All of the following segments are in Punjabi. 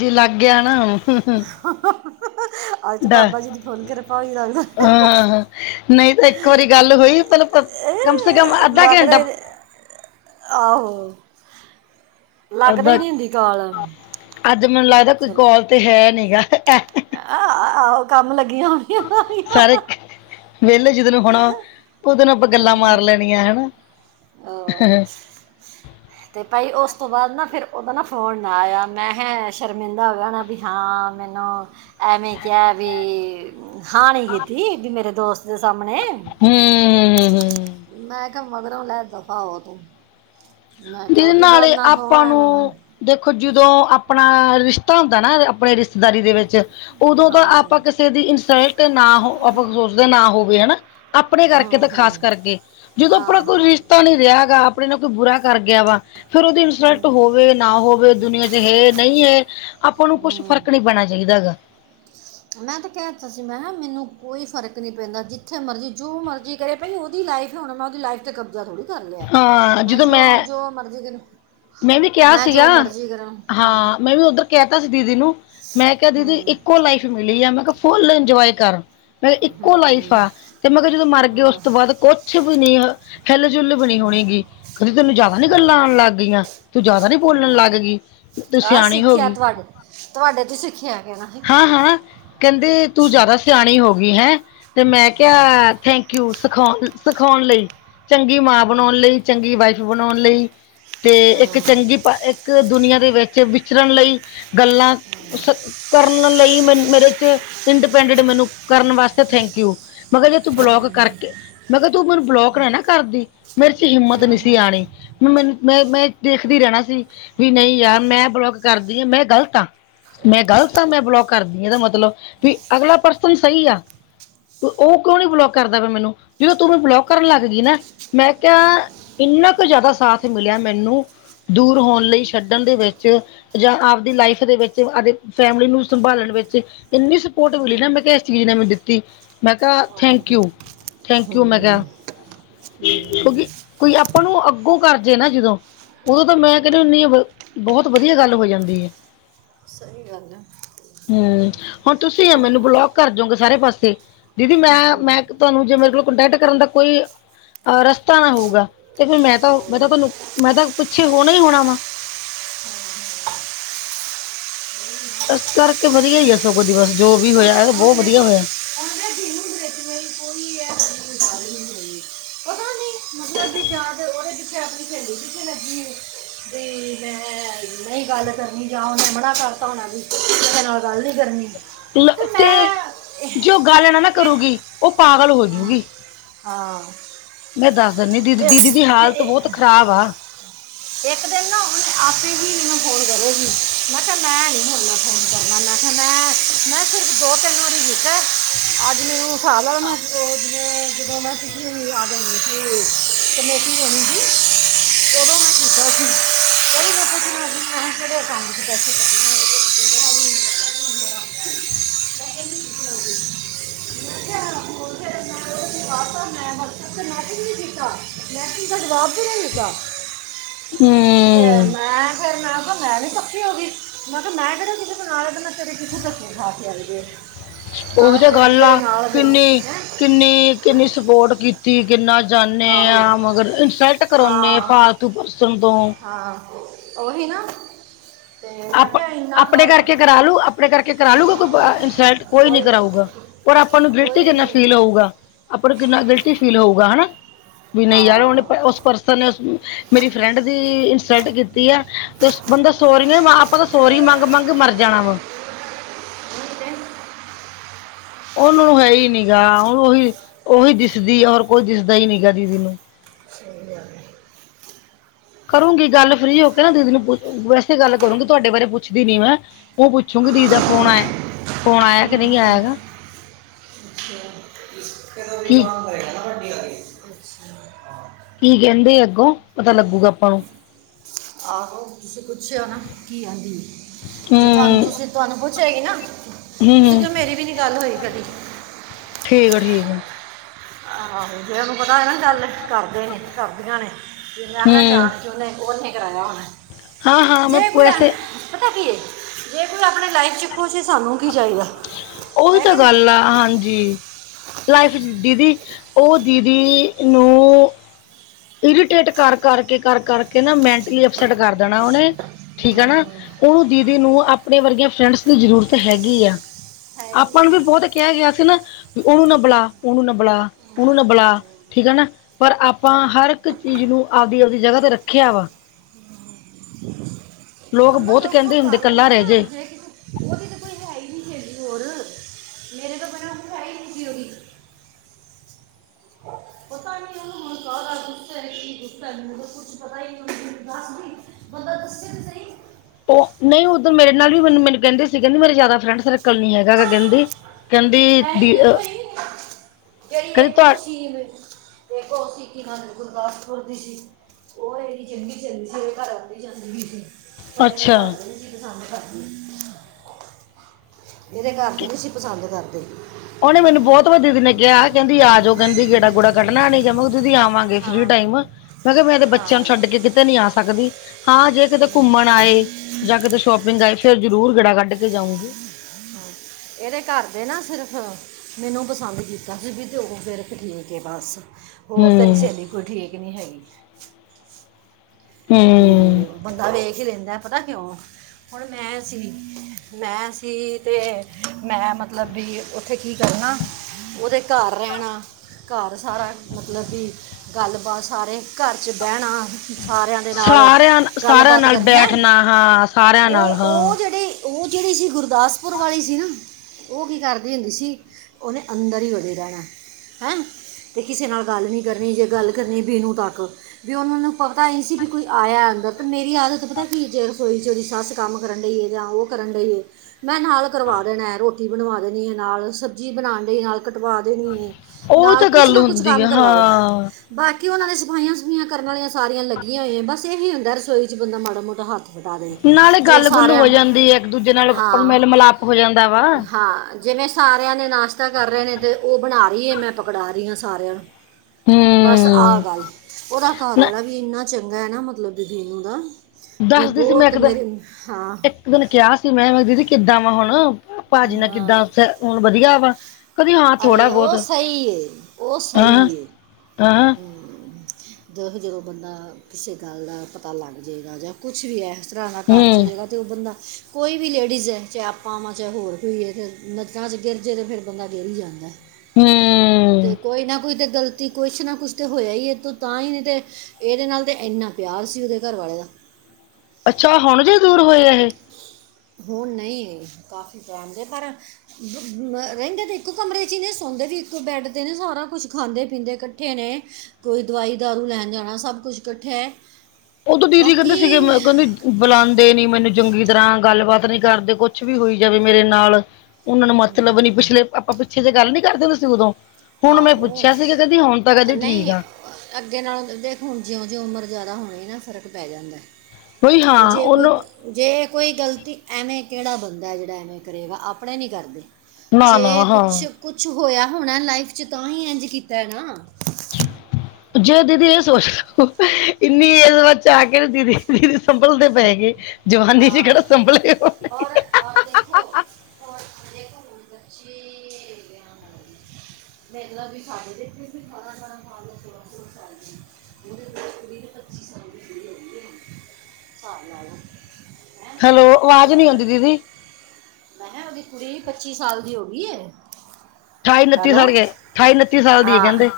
ਜੇ ਲੱਗ ਗਿਆ ਨਾ। ਅੱਜ ਤੇ ਡ ਬਾਬਾ ਜੀ ਦੀ ਫੁੱਲ ਕਿਰਪਾ ਹੋਈ ਲਗਦੇ। ਹਾਂ ਨਹੀਂ ਤਾਂ ਇੱਕ ਵਾਰੀ ਗੱਲ ਹੋਈ ਸੀਰਫ। ਕਮ ਸੇ ਕਮ। ਲੱਗਰੇ ਨੇ ਆਹੋ। ਲੱਗਦਾ ਹੀ ਐਦਾਂ ਨਹੀਂ ਹੁੰਦੀ ਕਾਲ ਅੱਜ ਮੈਨੂੰ ਲੱਗਦਾ ਕੋਈ ਚਲੋ ਕਾਲ ਤੇ ਹੈ ਨੀ ਗਾ। ਆਹੋ ਕੰਮ ਲੱਗੀਆਂ ਹੋਦੀਆਂ। ਸਾਰੇ ਵਿਹਲੇ ਜਿਦਨ ਹੁਣਾ ਉਹ ਦਿਨ ਆਪਾਂ ਗੱਲਾਂ ਮਾਰ ਲੈਣੀਆਂ ਹਨਾ। ਆ। ਤੇ ਭਾਈ ਉਸ ਤੋਂ ਬਾਅਦ ਨਾ ਫਿਰ ਉਹਦਾ ਨਾ ਫੋਨ ਨਾ ਆਇਆ ਮੈਂ ਕਿਹਾ ਸ਼ਰਮਿੰਦਾ ਹੋਗਾ ਨਾ ਵੀ। ਹਾਂ ਮੈਨੂੰ ਐਵੇਂ ਕਿਹਾ ਵੀ। ਹਾਂ ਨਹੀਂ ਕੀਤੀ ਵੀ ਮਰੇ ਦੋਸਤ ਦੇ ਸਾਹਮਣੇ ਹੂੰ ਹੂੰ ਹੂੰ ਮੈਂ ਕਿਹਾ ਮਗਰੋਂ ਲੈ ਦਫ਼ਾ ਹੋਹ ਤੂੰ। ਮੈਂ ਕਿਹਾ ਜਿਹਦੇ ਉਹ ਤੋਂ ਨਾਲ ਬਾਅਦ ਇਹ ਨਾ ਆਪਾਂ ਫੋਨਾਂ ਆ ਮੈਨੂੰ। ਨੂੰ ਦੇਖੋ ਜਦੋਂ ਆਪਣਾ ਰਿਸ਼ਤਾ ਹੁੰਦਾ ਨਾ ਆਪਣੇ ਰਿਸ਼ਤੇਦਾਰੀ ਦੇ ਵਿੱਚ। ਉਦੋਂ ਤਾਂ ਹਾਂ ਆਪਾਂ ਕਿਸੇ ਦੀ ਇਨਸਲਟ ਨਾ ਹੋ ਆਪਾਂ ਸੋਚਦੇ ਨਾ ਹੋਵੇ ਹਨਾ। ਆਪਣੇ ਕਰਕੇ ਹੂੰ ਤਾਂ ਖ਼ਾਸ ਹੂੰ ਕਰਕੇ ਜਦੋਂ ਆਪਣਾ ਹਾਂ ਕੋਈ ਹਾਂ ਰਿਸ਼ਤਾ ਨਹੀ ਰਿਹਾ। ਆਪਣੇ ਨਾਲ ਕੋਈ ਬੁਰਾ ਕਰ ਗਿਆ ਵਾ ਫਿਰ ਉਹਦੀ ਇਨਸਲਟ ਹੋਵੇ ਨਾ ਹੋਵੇ ਦੁਨੀਆਂ ਚ ਹੈ ਨਹੀਂ ਹੈ। ਆਪਾਂ ਨੂੰ ਕੁਛ ਹੂੰ ਫ਼ਰਕ ਨਹੀਂ ਪੈਣਾ ਚਾਹੀਦਾ ਹੈਗਾ। ਮੈਂ ਤਾਂ ਕਹਿ ਦਿੱਤਾ ਸੀ ਮੈਂ ਕਿਹਾ ਮੈਨੂੰ ਕੋਈ ਫ਼ਰਕ ਨਹੀਂ ਪੈਂਦਾ ਜਿੱਥੇ ਮਰਜ਼ੀ ਜੋ ਮਰਜ਼ੀ। ਕਰਦੇ ਭਾਈ ਉਹਦੀ ਲਾਈਫ ਹੁਣ ਮੈਂ ਉਹਦੀ ਲਾਈਫ ਤੇ ਕਬਜ਼ਾ ਥੋੜੀ ਕਰ ਲਿਆ ਹਾਂ ਮੈਂ ਜਦੋਂ ਕਿਹਾ ਜੋ ਮਰਜ਼ੀ ਕਹਿ ਮੈਂ ਵੀ ਕਿਹਾ ਸੀਗਾ ਹੂੰ ਹਾਂ ਮੈਂ ਵੀ ਉੱਧਰ ਕਹਿ ਤੇ ਸੀ ਦੀਦੀ ਨੂੰ। ਮੈਂ ਕਿਹਾ ਦੀਦੀ ਹੂੰ ਇੱਕੋ ਲਾਈਫ ਮਿਲੀ ਹੈ ਮੈਂ ਕਿਹਾ ਫੁੱਲ ਇੰਜੋਏ ਕਰ। ਮੈਂ ਕਿਹਾ, ਇੱਕੋ ਲਾਈਫ ਹੂੰ ਆ ਤੇ ਮੈਂ ਕਿਹਾ ਜਦੋਂ ਮਰ ਗਿਆ ਉਸ ਹਾਂ, ਤੋਂ ਬਾਅਦ ਕੁਛ ਵੀ ਨਹੀਂ। ਹੈਲੋ-ਜੁੱਲ ਬਣੀ ਹੋਣੀਗੀ ਕਹਦੇ ਤੈਨੂੰ ਜ਼ਿਆਦਾ ਨੀ ਗੱਲਾਂ ਆਉਣ ਲੱਗ ਗਈਆਂ। ਤੂੰ ਜ਼ਿਆਦਾ ਨੀ ਬੋਲਣ ਹਾ, ਲੱਗ ਗਈ ਤੂੰ ਆਹ ਸਿਆਣੀ ਹੋ ਸਿੱਖਿਆ ਗਈ ਤੁਹਾਡੇ- ਤੁਹਾਡੇ ਤੋਂ ਸਿੱਖਿਆ ਕਹਿਣਾ ਸੀ। ਹਾਂ ਹਾਂ, ਕਹਿੰਦੇ ਤੂੰ ਜ਼ਿਆਦਾ ਸਿਆਣੀ ਹੋ ਗਈ ਹੈਂ। ਤੇ ਮੈਂ ਹੂੰ ਕਿਹਾ ਥੈਂਕ ਯੂ ਸਿਖਾ ਸਿਖਾਉਣ ਲਈ। ਚੰਗੀ ਮਾਂ ਬਣਾਉਣ ਲਈ, ਚੰਗੀ ਵਾਈਫ ਬਣਾਉਣ ਲਈ ਤੇ ਹੂੰ ਇੱਕ ਚੰਗੀ ਇੱਕ ਦੁਨੀਆਂ ਦੇ ਵਿੱਚ ਵਿਚਰਨ ਲਈ ਗੱਲਾਂ। ਹੂੰ। ਕਰਨ ਲਈ ਮੈ ਮੇਰੇ ਚ ਇੰਡੀਪੈਂਡੈਂਟ ਮੈਨੂੰ ਕਰਨ ਵਾਸਤੇ ਥੈਂਕ ਯੂ। ਮਗਰ ਜੇ ਤੂੰ ਬਲੋਕ ਕਰਕੇ ਮੈਂ ਕਿਹਾ, ਤੂੰ ਮੈਨੂੰ ਬਲੋਕ ਨਾ ਨਾ ਕਰਦੀ ਮੇਰੇ ਚ ਹਿੰਮਤ ਨਹੀਂ ਸੀ ਆਉਣੀ ਮੈਨੂੰ ਮੈਂ- ਮੈਂ ਦੇਖਦੀ ਰਹਿਣਾ ਸੀ ਵੀ ਨਹੀਂ ਯਾਰ ਮੈਂ ਬਲੋਕ ਕਰਦੀ ਹਾਂ ਮੈਂ ਗ਼ਲਤ ਹਾਂ। ਮੈਂ ਗ਼ਲਤ ਆ ਮੈਂ ਬਲੋਕ ਕਰਦੀ ਇਹਦਾ ਮਤਲਬ ਵੀ ਅਗਲਾ ਪਰਸਨ ਸਹੀਆ਼। ਉਹ ਕਿਉਂ ਨੀ ਬਲੋਕ ਕਰਦਾ ਫੇਰ ਮੈਨੂੰ ਜਿਦੋਂ ਤੂੰ ਮੈਨੁੰ ਬਲੋਕ ਕਰਨ ਲੱਗ ਗਈ ਨਾ। ਮੈਂ ਕਿਹਾ, ਇੰਨਾ ਕੁ ਜ਼ਿਆਦਾ ਸਾਥ ਮਿਲਿਆ ਮੈਨੂੰ। ਦੂਰ ਹੋਣ ਲਈ ਛੱਡਣ ਦੇ ਵਿੱਚ ਜਾਂ ਆਪਦੀ ਲਾਈਫ ਦੇ ਵਿੱਚ, ਆਪ ਫੈਮਿਲੀ ਨੂੰ ਸੰਭਾਲਣ ਵਿੱਚ ਇੰਨੀ ਸਪੋਰਟ ਮਿਲੀ ਨਾ ਹੂੰ ਮੈਂ ਕਿਹਾ ਇਸ ਚੀਜ਼ ਨੇ ਮੈਨੂੰ ਦਿੱਤੀ ਮੈਂ ਕਿਹਾ ਥੈਂਕ ਯੂ। ਥੈਂਕ ਯੂ, ਮੈਂ ਕਿਹਾ ਹੂੰ, ਹੂੰ ਕਿਉਂਕਿ ਕੋਈ ਆਪਾਂ ਨੂੰ ਅੱਗੋਂ ਕਰ ਜੇ ਨਾ ਜਦੋਂ ਉਦੋਂ ਤਾਂ ਮੈਂ ਕਹਿੰਦੀ ਹੁੰਨੀ ਬਹੁਤ ਵਧੀਆ ਗੱਲ ਹੋ ਜਾਂਦੀ ਹੈ। ਸਹੀ ਗੱਲ ਨਾ ਹੂੰ ਹੁਣ ਤੁਸੀਂ ਹੋ ਮੈਨੂੰ ਬਲੋਕ ਕਰ ਜਾਓਗੇ ਸਾਰੇ ਪਾਸੇ ਦੀਦੀ ਹਾਂ ਮੈਂ-ਮੈਂ ਤੁਹਾਨੂੰ ਜੇ ਮੇਰੇ ਕੋਲ ਕੰਟੈਕਟ ਕਰਨ ਦਾ ਕੋਈ ਅਹ ਰਸਤਾ ਨਾ ਹਾਂ ਹੋਊਗਾ ਤੇ ਫਿਰ ਮੈਂ ਤਾਂ ਮੈਂ ਹੁਣ ਤਾਂ ਤੁਹਾਨੂੰ ਮੈਂ ਤਾਂ ਪਿੱਛੇ ਹੋਣਾ ਹੀ ਹੋਣਾ ਵਾ। ਇਸ ਕਰਕੇ ਵਧੀਆ ਹੀ ਹੈ ਸਗੋਂ ਬਸ ਜੋ ਵੀ ਹੋਇਆ ਹੈਗਾ ਹੁਣ ਬਹੁਤ ਦੇਖੋ ਵਧੀਆ ਹੋਇਆ। ਹੁਣ ਤਾ [unintelligible] ਪਤਾ ਨਹੀਂ ਮਤਲਬ ਜਾਂ ਉਦੇ ਪਿੱਛੇ ਜਾ ਆਪਣੀ ਸਹੇਲੀ ਦੇ ਪਿੱਛੇ ਲੱਗੀ ਏ ਬਈ ਮੈ ਨਹੀਂ ਗੱਲ ਕਰਨੀ ਜਾਂ ਉਹਨੇ ਮਨਾ ਕਰਤਾ ਹੋਣਾ ਵੀ ਕਿਸੇ ਨਾਲ ਗੱਲ ਨਹੀਂ ਕਰਨੀ। ਤੇ ਮੈਂ ਇਹ ਜੇ ਉਹ ਗੱਲ ਨਾ ਨਾ ਇਹ, ਕਰੂਗੀ ਉਹ ਪਾਗਲ ਹਾਂ ਹੋਜੂਗੀ। ਹਾਂ ਮੈਂ ਦੱਸ ਦਿੰਨੀ ਦੀਦੀ, ਦੀਦੀ ਦੀ ਇਹ- ਤੇ ਹਾਲਤ ਇਹ ਬਹੁਤ ਖ਼ਰਾਬ ਆ। ਇੱਕ ਦਿਨ ਨਾ ਉਹਨੇ ਆਪੇ ਹੀ ਮੈਨੂੰ ਫੋਨ ਕਰੇਗੀ ਮੈਂ ਕਿਹਾ, ਮੈਂ ਨੀ ਉਣ ਫੋਨ ਕਰ ਮੈਂ ਕਿਹਾ ਮੈਂ-ਮੈਂ ਸਿਰਫ਼ ਦੋ-ਤਿੰਨ ਵਾਰੀ ਕੀਤਾ ਅੱਜ ਮੈਨੂੰ ਹਿਸਾਬ ਲਾ ਲਓ [unintelligible] ਉਹ ਮੈ ਆਹ ਦੇਣੀ ਸੀ ਕਮੇਟੀ ਦੇਣੀ ਸੀ। ਉਦੋਂ ਮੈਂ ਕੀਤਾ ਸੀ ਕਦੀ ਮੈਂ [unintelligible] ਕਿਹੜੇ ਅਕਾਊਂਟ ਚ ਪੈਸੇ ਪਾਈਏ? ਹੈ। ਮੈਂ ਇਹਨੂੰ [unintelligible] ਪਾਤਾ ਮੈਂ ਵਟਸਐਪ ਤੇ ਮੈਸੇਜ ਵੀ ਕੀਤਾ ਮੈਸੇਜ ਦਾ ਜਵਾਬ ਵੀ ਨਹੀਂ ਦਿੱਤਾ। ਹੂੰ। ਅਤੇ ਮੈਂ ਫੈਰ ਮੈਂ ਕਿਹਾ ਮੈਂ ਵੀ ਸੱਖੀ ਹੋ ਗਈ ਮੈਂ ਕਿਹਾ ਮੈਂ ਕਿਹੜਾ ਕਿਸੀ ਤੋਂ ਕੁਛ ਲੈ ਨਾਲੇ ਮੈਂ ਤੇਰੇ ਪਿੱਛੇ ਥੱਕੇ ਖਾ [unintelligible] ਨਾਲ ਲਿੱਤੇ ਤੇਰੇ ਨਾਲ ਗਈ ਹੈ। ਕਿੰਨੀ-ਕਿੰਨੀ ਸਪੋਰਟ ਕੀਤੀ। ਤੀ ਕਿੰਨਾ ਜਾਂਦੇ ਹਾਂ ਆਹੋ ਮਗਰ ਇਨਸਲਟ ਕਰਾਉਂਦੇ ਹ ਫਾਲਤੂ ਪਰਸਨ ਤੋਂ ਹਾਂ-ਹਾਂ। ਉਹਹੀ ਨਾ। ਤੇ ਮੈਂ ਕਿਹਾ ਇੰਨਾ ਆਪ-ਆਪਣੇ ਕਰ ਕਰਕੇ ਕਰਾ ਲੂ ਆਪਣੇ ਕਰਕੇ ਕਰਾ ਲੂਗਾ ਕੋਈ ਇਨਸਲਟ ਕੋਈ ਨੀ ਕਰਾਊਗਾ। ਔਰ ਆਪਾਂ ਨੂੰ ਕੋਈ ਗਿਲਟੀ ਕਿੰਨਾ ਵੀ ਨਹੀਂ ਫੀਲ ਹੋਊਗਾ। ਆਪਾਂ ਨੂੰ ਕਿੰਨਾ ਗਿਲਤੀ ਫੀਲ ਹੋਊਗਾ ਹੈਨਾ, ਵੀ ਨਹੀਂ ਯਾਰ ਉਹਨੇ ਹਾਂ ਉਸ ਪਰਸਨ ਨੇ ਮੇਰੀ ਫਰੈਂਡ ਦੀ ਇਨਸਲਟ ਕੀਤੀ ਆ ਤੇ ਬੰਦਾ ਸੋੁਰੀ ਨੀ ਆਪਾਂ ਤਾਂ ਸੋਰੀ ਮੰਗ-ਮੰਗ ਮਰ ਜਾਣਾ ਵਾ। ਨਹੀਂ ਤੇ ਉਹਨ ਨੂੰ ਹੈ ਹੀ ਨੀ ਗਾ, ਉਹਨੂੰ ਉਹੀ ਉਹੀ ਦਿਸਦੀ ਹੋਰ ਕੋਈ ਦਿਸਦਾ ਹੀ ਨੀਗਾ, ਦੀਦੀ ਨੂੰ। ਸਹੀ ਆ ਕਰੂੰਗੀ ਗੱਲ, ਫ੍ਰੀ ਹੋ ਕੇ ਨਾ ਦੀਦੀ ਨੂੰ ਵੈਸੇ ਗੱਲ ਕਰੂੰਗੀ, ਤੁਹਾਡੇ ਬਾਰੇ ਪੁੱਛਦੀ ਨੀ ਮੈਂ। ਉਹ ਪੁੱਛੋਂਗੀ ਦੀਦੀ ਦਾ ਫੋਨ ਆਇਆ, ਫੋਨ ਆਇਆ ਕਿ ਨਹੀਂ ਆਇਆ ਦਾ। ਅੱਛਾ, ਇਸ ਨ ਵੀ ਕੀ ਕਾਮ ਪਏ ਐ ਕੀ ਕਹਿੰਦੇ ਅੱਗੋਂ ਪਤਾ ਲੱਗੂਗਾ ਆਪਾਂ ਨੂੰ? ਆਹੋ ਤੁਸੀਂ ਪੁੱਛ ਹੋ ਨਾ ਕੀ ਆਂਦੀ ਜੇ ਤੁਹਾਨੂੰ ਹੂੰ ਤੁਸੀਂ ਤੁਹਾਨੂੰ ਪੁੱਛੇਗੀ ਨਾ ਹੂੰ ਤੁਸੀਂ ਹੂੰ ਕਿਹਾ, ਮੇਰੀ ਵੀ ਨੀ ਗੱਲ ਹੋਈ ਕਦੀ। ਠੀਕ ਆ ਠੀਕ ਆ ਆਹੋ ਜੇ ਔਨੂੰ ਪਤਾ ਹੋਏ ਨਾ, ਗੱਲ ਕਰਦੇ ਨੇ ਕਰਦੀਆਂ ਨੇ, ਮੈਂ ਨਾ ਹੂੰ ਜਾਣ ਕਿ ਉਹਨੇ ਔ ਨੇ ਕਰਾਇਆ ਹੋਣਾ, ਹਾਂ ਹਾਂ ਮੈਂ ਜੇ ਕੁ ਵੈਸੇ ਪਤਾ ਕੀ ਹੈ, ਜੇ ਕੋਈ ਆਪਣੀ ਲਾਈਫ ਚ ਖੁਸ਼ ਹੈ, ਸਾਨੂੰ ਕੀ ਚਾਹੀਦਾ ਉਹੀ ਹੈ ਤਾਂ ਕਿ ਨਹੀਂ ਗੱਲ ਆ ਹਾਂਜੀ, ਲਾਈਫ ਇਚ ਦੀਦੀ, ਉਹ ਦੀਦੀ ਨੂੰ ਇਰੀਟੇਟ ਕਰ ਕਰਕੇ ਕਰ ਕਰਕੇ ਨਾ, ਮੈਂਟਲੀ ਅਪਸੈਟ ਕਰ ਦੇਣਾ ਔ ਨੇ। ਠੀਕ ਹੈ ਨਾ, ਉਹਨੂੰ ਦੀਦੀ ਨੂੰ, ਆਪਣੇ ਵਰਗੀਆਂ ਫਰੈਂਡਸ ਦੀ ਜ਼ਰੂਰਤ ਹੈਗੀ ਐ। ਹੈਗੀ ਆਪਾਂ ਨੂੰ ਹੈ ਵੀ ਬਹੁਤ ਕਿਹਾ ਗਿਆ ਸੀ ਨਾ ਵੀ ਉਹਨੂੰ ਨਾ ਬਲਾ, ਉਹਨੂੰ ਨਾ ਬਲਾ, ਉਹਨੂੰ ਨਾ ਬਲਾ, ਠੀਕ ਹੈ ਨਾ, ਪਰ ਆਪਾਂ ਹਰ ਇੱਕ ਚੀਜ਼ ਨੂੰ, ਆਪਦੀ ਆਪਦੀ ਜਗ੍ਹਾ ਤੇ ਰੱਖਿਆ ਵਾ। ਉਹ ਲੋਕ ਤਾਂ ਨਾ ਬਹੁਤ ਦੁੱਖ ਕਹਿੰਦੇ ਹੁੰਦੇ, ਕਰ ਇਕੱਲਾ ਲੈਣਾ ਰਹਿ ਨਾ ਜੇ ਕਿਸੇ ਉਹਦੀ ਤਾਂ ਕੋਈ ਹੈ ਹੀ ਨਹੀਂ ਛੇੜੀ ਹੋਰ ਮੇਰੇ ਤੋਂ ਬਿਨਾਂ ਕੋਈ ਹੈ ਹੀ ਨਹੀਂ ਸੀ ਉਹਦੀ ਪਤਾ ਨਹੀਂ ਉਹਨੂੰ ਹੁਣ ਕਾਹਦਾ ਗੁੱਸਾ ਹੈ ਕੀ ਗੁੱਸਾ ਨਹੀਂ ਮੈਨੂੰ ਕੁਝ ਪਤਾ ਹੀ ਨਹੀਂ ਉਹਨੂੰ ਦੱਸ ਵੀ ਬੰਦਾ ਦੱਸੇ ਤਾਂ ਸਹੀ ਉਹ ਨਹੀਂ ਉਧਰ ਮੇਰੇ ਨਾਲ ਵੀ ਮੈਨੂੰ ਮੈਨੂੰ ਕਹਿੰਦੇ ਸੀ, ਕਹਿੰਦੀ ਮੇਰੇ ਜ਼ਿਆਦਾ ਫਰੈਂਡ ਸਰਕਲ ਨੀ ਹੈਗਾ, ਕਹਿੰਦੇ ਕਹਿੰਦੀ ਹੈ ਹੀ ਦੀ ਨਹੀਂ ਕੋਈ ਵੀ ਨਹੀਂ ਜਿਹੜੀ ਕਹਿੰਦੀ ਇੱਕ ਤੁਹਾ ਉਹ ਸੀ ਇਕ ਗੁਰਦਾਸਪੁਰ ਦੀ ਸੀ, ਉਹ ਏਦੀ ਚੰਗੀ ਸੇਹਲੀ ਸੀ, ਏਦੇ ਘਰ ਜਾਂਦੀ ਸੀ। ਪਰ ਇਹਦੇ ਅੱਛਾ ਘਰ ਦੇ, ਕਿ ਨੀ ਸੀ ਪਸੰਦ ਕਰਦੇ। ਇਹਦੇ ਘਰ ਦੇ, ਨਹੀਂ ਸੀ ਪਸੰਦ ਕਰਦੇ। ਉਹਨੇ ਮੈਨੂੰ ਬਹੁਤ ਵਧਦੀ ਨੇ ਕਿਹਾ ਕਹਿੰਦੀ ਆ ਜਾਉ, ਕਹਿੰਦੀ ਗੇੜਾ ਗੂੜਾ ਕੱਢਣਾ ਨਹੀਂ, ਮੈਂ ਕੇਹਾ ਦੀਦੀ ਆਵਾਂਗੇ। ਫ੍ਰੀ ਹਾਂ ਟਾਈਮ, ਮੈਂ ਕਿਹਾ ਮੈਂ ਇਹਦੇ ਹਾਂ ਬੱਚਿਆਂ ਨੂੰ ਛੱਡ ਕੇ ਕਿਤੇ ਨੀ ਆ ਸਕਦੀ, ਹਾਂ ਜੇ ਕਿਤੇ ਘੁੰਮਣ ਆਏ, ਜਾਂ ਕਿਤੇ ਸ਼ੋਪਿੰਗ ਆਏ ਫੇਰ ਜ਼ਰੂਰ ਗੇੜਾ ਕੱਢ ਕੇ ਜਾਊਂਗੀ। ਏਦੇ ਘਰਦੇ ਨਾ ਸਿਰਫ ਮੈਨੂੰ ਪਸੰਦ ਕੀਤਾ ਸੀ, ਫਿਰ ਵੀ ਉਹ ਫਿਰ ਠੀਕ ਹੈ, ਬਸ ਹੋਰ ਤੇਰੀ ਹੂੰ ਸਹੇਲੀ, ਕੋਈ ਠੀਕ ਨਹੀਂ ਹੈਗੀ। ਹੂੰ ਤੇ, ਬੰਦਾ ਵੇਖ ਹੀ ਲੈਂਦਾ, ਪਤਾ ਕਿਉਂ ਹੁਣ ਮੈਂ ਸੀ, ਮੈਂ ਸੀ ਤੇ ਮੈਂ ਮਤਲਬ ਵੀ ਓਥੇ ਕੀ ਕਰਨਾ, ਉਹਦੇ ਘਰ ਰਹਿਣਾ ਘਰ ਸਾਰਾ ਮਤਲਬ ਕਿ ਗੱਲਬਾਤ ਸਾਰੇ ਘਰ ' ਬਹਿਣਾ, ਸਾਰਿਆਂ ਨੇ ਦੇ ਨਾਲ ਸਾਰਿਆਂ ਸਾਰਿਆਂ ਗੱਲਬਾਤ ਨਾਲ ਕਰੀ, ਹੈ, ਬੈਠਣਾ ਹਾਂ ਸਾਰਿਆਂ ਨਾਲ ਉਹ ਹਾਂ ਉਹ ਜਿਹੜੀ ਉਹ ਜਿਹੜੀ ਸੀ, ਗੁਰਦਾਸਪੁਰ ਵਾਲੀ ਸੀ ਨਾ। ਉਹ ਕੀ ਕਰਦੀ ਹੁੰਦੀ ਸੀ, ਉਹਨੇ ਅੰਦਰ ਹੀ ਵਡੇ ਰਹਿਣਾ, ਹੈਂ। ਤੇ ਕਿਸੇ ਨਾਲ ਗੱਲ ਨਹੀਂ ਕਰਨੀ, ਜੇ ਗੱਲ ਕਰਨੀ ਬਿਨੂੰ ਤੱਕ, ਵੀ ਉਹਨਾਂ ਨੂੰ ਪਤਾ ਹੀ ਨਹੀਂ ਸੀ, ਵੀ ਕੋਈ ਆਇਆ ਅੰਦਰ ਅਤੇ ਮਰੀ ਆਦਤ ਪਤਾ ਕੀ ਜੇ ਰਸੋਈ ਚੌਰੀ ਸੱਸ ਕ ਕੰਮ ਕਰਨ ਡੀਆ ਓ, ਹਾਂ ਉਹ ਕਰਨ ਡੇਓ। ਮੈਂ ਨਾਲ ਕਰਵਾ ਦੇਣਾ ਹੈ, ਰੋਟੀ ਬਣਵਾ ਦੇਣੀ ਹੈ ਨਾਲ, ਸਬਜ਼ੀ ਬਣਾਉਣ ਦੇ ਨਾਲ ਕਟਵਾ ਦੇਣੀ ਹੈ, ਉਹ ਨਾਲ ਤਾਂ ਕੁਛ ਗੱਲ ਨਾ ਕੁਛ ਹੁੰਦੀ ਕੰਮ ਆ ਕਰਵਾ ਦੇਣਾ ਹੈ। ਹਾਂ ਬਾਕੀ ਉਹਨਾਂ ਦੇ ਸਫਾਈਆਂ ਸਫੂਈਆਂ ਕਰਨ ਵਾਲੀਆਂ ਸਾਰੀਆਂ ਲੱਗੀਆਂ ਹੋਈਆਂ, ਬਸ ਇਹੀ ਹੀ ਹੁੰਦਾ ਰਸੋਈਚ ਬੰਦਾ ਮਾੜਾ ਮੋਟਾ ਹੱਥ ਵਟਾ ਦੇ ਨਾਲੇ ਜੇ ਗੱਲ ਗੁੱਲ ਹੋ ਸਾਰਿਆਂ ਜਾਂਦੀ ਹੈ, ਇੱਕ ਦੂਜੇ ਨਾਲ ਮਿਲ ਹਾਂ ਮਿਲਾਪ ਹੋ ਜਾਂਦਾ ਵਾ। ਹਾਂ ਜਿਵੇਂ ਸਾਰਿਆਂ ਨੇ ਨਾਸ਼ਤਾ ਕਰ ਰਹੇ ਨੇ, ਤੇ ਉਹ ਬਣਾ ਰਹੀ ਹੈ ਮੈਂ ਪਕੜਾ ਰਹੀ ਹਾਂ ਸਾਰਿਆਂ ਨੂੰ। ਬਸ ਹੂੰ ਆ ਗੱਲ, ਉਹਦਾ ਘਰ ਨਾ ਵਾਲਾ ਵੀ ਇੰਨਾ ਤ ਚੰਗਾ ਹੈ ਨਾ ਮਤਲਬ ਬਿਨੁ ਦਾ, ਵੀ ਬਹੁਤ ਮੇਰੇ ਹਾਂ ਨ ਨੇ ਕਿਹਾ ਸੀ ਮੈਂ ਦੀਦੀ ਕਿੱਦਾਂ ਵਾ ਹੁਣ, ਭਾਜੀ ਨਾਲ ਹਾਂ ਕਿੱਦਾਂ ਹੁਣ ਵਧੀਆ ਵਾ। ਕਦੀ ਹਾਂ ਥੋੜਾ ਅਰੇ ਬਹੁਤ ਔ ਸਹੀ ਹੈ, ਔ ਹਾਂ ਸਹੀ ਏ ਹਾਂ ਜਦੋਂ ਬੰਦਾ ਕਿਸੇ ਗੱਲ ਦਾ ਪਤਾ ਲੱਗ ਜਾਏਗਾ, ਜਾਂ ਕੁਛ ਵੀ ਹੈ ਚੜਾਣਾ, ਘਰ ਚ ਹੂੰ ਜਿਹੜਾ ਉਹ ਬੰਦਾ ਕੋਈ ਵੀ ਲੇਡੀਜ਼ ਐ ਚਾਹੇ ਆਪਾਂ ਵਾਂ ਚਾਹੇ ਹੋਰ ਕੋਈ ਐ ਨਜ਼ਰਾਂ ਚ ਗਿਰ ਜੇ ਤੇ ਫਿਰ ਬੰਦਾ ਦੇ ਹੀ ਜਾਂਦਾ। ਹੂੰ, ਤੇ ਕੋਈ ਨਾ ਕੋਈ ਤਾਂ ਗ਼ਲਤੀ ਕੁਛ ਨਾ ਕੁਛ ਤੇ ਹੋਇਆ ਹੀ ਇਹ ਤਾਂ ਹੀ ਨੀ ਤੇ ਇਹਦੇ ਨਾਲ ਤੇ ਇੰਨਾ ਪਿਆਰ ਸੀ ਉਹਦੇ ਘਰਵਾਲੇ ਦਾ। ਅੱਛਾ ਹੁਣ ਜੇ ਦੂਰ ਹੋਏ ਆ ਇਹ। ਹੁਣ ਨਹੀਂ ਕਾਫੀ ਟਾਈਮ ਦੇ ਪਰ ਰਹਿੰਦੇ ਤੇ ਇੱਕ ਕਮਰੇ ਚ ਨੇ ਸੌਦੇ ਵੀ ਇੱਕ ਬੈਡ ਤੇ ਨੇ ਸਾਰਾ ਕੁਛ ਖਾਂਦੇ ਪੀਂਦੇ ਇਕੱਠੇ ਨੇ ਕੋਈ ਦਵਾਈ ਦਾਰੂ ਲੈਣ ਜਾਣਾ ਸਭ ਕੁਛ ਇਕੱਠਾ ਉਦੋਂ ਦੀਦੀ ਕਹਿੰਦੇ ਸੀਗੇ ਕਹਿੰਦੀ ਬੁਲਾਉਂਦੇ ਨੀ ਮੈਨੂੰ ਚੰਗੀ ਤਰ੍ਹਾਂ ਗੱਲਬਾਤ ਨੀ ਕਰਦੇ ਕੁਛ ਵੀ ਹੋਈ ਜਾਵੇ ਮੇਰੇ ਨਾਲ ਉਹਨਾਂ ਨੂੰ ਮਤਲਬ ਨੀ ਪਿਛਲੇ ਆਪਾਂ ਪਿੱਛੇ ਜੇ ਗੱਲ ਨੀ ਕਰਦੇ ਹੁੰਦੇ ਸੀ ਉਦੋਂ। ਹੁਣ ਮੈਂ ਆਹੋ ਪੁੱਛਿਆ ਸੀਗਾ ਕਹਿੰਦੀ ਹੁਣ ਤਾਂ ਕਦੀ ਠੀਕ ਨਹੀਂ ਆ। ਅੱਗੇ ਨਾਲੋਂ ਦੇਖ ਹੁਣ ਜਿਉਂ ਜਿਉਂ ਉਮਰ ਜ਼ਿਆਦਾ ਹੋਣੀ ਨਾ ਫ਼ਰਕ ਪੈ ਜਾਂਦਾ। ਬਈ ਤੇ ਹਾਂ ਜੇ ਕੋਈ ਉਹਨੂੰ ਜੇ ਕੋਈ ਗਲਤੀ ਐਵੇਂ ਕਿਹੜਾ ਬੰਦਾ ਜਿਹੜਾ ਐਵੇਂ ਕਰੇਗਾ ਆਪਣੇ ਨਹੀਂ ਕਰਦੇ ਨਾ ਨਾ ਜੇ ਕੁਛ ਹਾਂ ਕੁਛ ਹੋਇਆ ਹੋਣਾ ਲਾਈਫ ਚ ਤਾਂ ਹੀ ਇੰਝ ਕੀਤਾ ਨਾ। [inaudible] ਜੇ ਦੀਦੀ ਇਹ ਸੋਚ ਲਓ ਇੰਨੀ ਏਜ਼ ਵਿੱਚ ਆ ਕੇ ਦੀਦੀ ਦੀਦੀ ਸੰਭਲਦੇ ਪੈ ਗਏ। ਜਵਾਨੀ ਚ ਹਾਂ ਕਿਹੜਾ ਸੰਭਲੇ ਓ। ਔਰ ਔਰ ਦੇਖੋ [unintelligible] [unintelligible] ਉਹ ਕੁੜੀ ਦੇ ਪੱਚੀ ਸਾਲ ਦੀ [unintelligible] ਹੈ ਹੈਲੋ, ਆਵਾਜ਼ ਔਰ ਨੀ ਆਉਂਦੀ ਦੀਦੀ। ਦੀ ਕੁੜੀ ਪੱਚੀ ਸਾਲ ਦੀ ਹੋ ਗਈ ਐ। ਅਠਾਈ ਉਨਤੀ ਸਾਲ ਗਏ ਅਠਾਈ ਉਨਤੀ ਸਾਲ ਦੀ ਐ ਹਾਂ ਕਹਿੰਦੇ।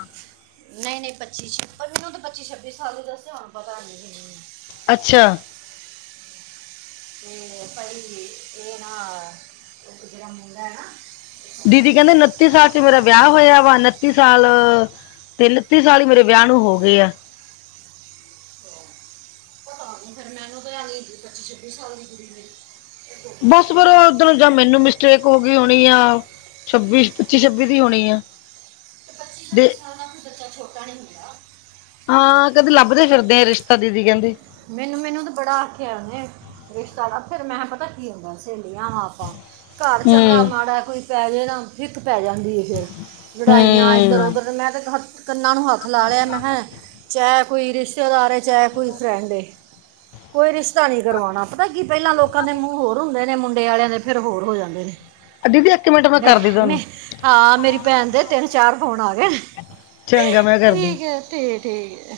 ਨਹੀਂ ਨਹੀਂ ਪੱਚੀ ਛ ਮੈਨੂੰ ਤਾਂ ਪੱਚੀ ਛੱਬੀ ਸਾਲ ਈ ਦੱਸਿਆ ਹੁਣ ਪਤਾ ਅੱਛਾ, ਤੇ ਭਾਈ ਇਹ ਨਾ ਉਜਰਾ ਮੁੰਡਾ ਐ ਨਾ, ਦੀਦੀ ਕਹਿੰਦੇ ਉਨੱਤੀ ਸਮਝਾ ਉਹ ਸਾਲ ਚ ਮੇਰਾ ਵਿਆਹ ਹੋਇਆ ਵਾ ਉਨੱਤੀ ਸਾਲ ਤੇ ਉਨੱਤੀ ਸਾਲ ਹੀ ਮੇਰੇ ਵਿਆਹ ਨੂੰ ਹੋ ਗਏ ਆ। ਪਤਾ ਨੀ ਫਿਰ ਮੈਨੂੰ ਪ ਪੱਚੀ ਛੱਬੀ ਸਾਲ ਦੀ ਕੁੜੀ ਐ। ਬਸ ਫਿਰ, ਜਾਂ ਮੈਨੂੰ ਮਿਸਟੇਕ ਹੋ ਗਈ ਹੋਣੀ ਆ ਛੱਬੀ ਪੱਚੀ ਛੱਬੀ ਦੀ ਹੋਣੀ ਆ। ਤੇ ਪੱਚੀ ਦੇ ਛੱਬੀ ਸਾਲ ਨਾਲ ਕੋਈ ਬੱਚਾ ਛੋਟਾ ਨੀ ਹੁੰਦਾ। ਹਾਂ, ਕਹਿੰਦੀ ਲੱਭਦੇ ਫਿਰਦੇ ਆ ਰਿਸ਼ਤਾ ਦੀਦੀ ਕਹਿੰਦੇ। ਮੈਨੂੰ ਮੈਨੂੰ ਤਾਂ ਬੜਾ ਆਖਿਆ ਉਹਨੇ ਰਿਸ਼ਤਾ ਦਾ ਫੇਰ ਮੈਂ ਕਿਹਾ ਪਤਾ ਕੀ ਹੁੰਦਾ ਸਹੇਲੀਆਂ ਵਾਂ ਆਪਾਂ ਘਰ ਹੂੰ ਚੰਗਾ ਮਾੜਾ ਕੋਈ ਕਹਿ ਜਾਵੇ ਨਾ ਫਿੱਕ ਪੈ ਜਾਂਦੀ ਐ ਫਿਰ। ਲੜਾਈਆਂ ਇੱਧਰ ਹੂੰ ਉਧਰ ਮੈਂ ਕਿਹਾ ਕੰਨਾਂ ਨੂੰ ਹੱਥ ਲਾ ਲਿਆ ਮੈਂ ਕਿਹਾ ਚਾਹੇ ਕੋਈ ਰਿਸ਼ਤੇਦਾਰ ਐ ਚਾਹੇ ਕੋਈ ਫਰੈਂਡ ਕੋਈ ਰਿਸ਼ਤੇ ਨੀ ਕਰਵਾਣਾ ਪਤਾ ਕੀ ਪਹਿਲਾਂ ਲੋਕਾਂ ਦੇ ਮੂੰਹ ਹੋਰ ਹੁੰਦੇ ਨੇ ਮੁੰਡੇ ਵਾਲਿਆਂ ਦੇ ਫੇਰ ਹੋਰ ਹੋ ਜਾਂਦੇ ਨੇ। ਦੀਦੀ ਇੱਕ ਮਿੰਟ ਮੈਂ ਕਰਦੀ ਤੁਹਾਨੂੰ ਹਾਂ, ਮੇਰੀ ਭੈਣ ਦੇ ਤਿੰਨ ਚਾਰ ਫੋਨ ਆ ਗਏ ਨੇ। ਚੰਗਾ ਮੈਂ ਕਰਦੀ ਠੀਕ ਹੈ ਠੀਕ ਠੀਕ।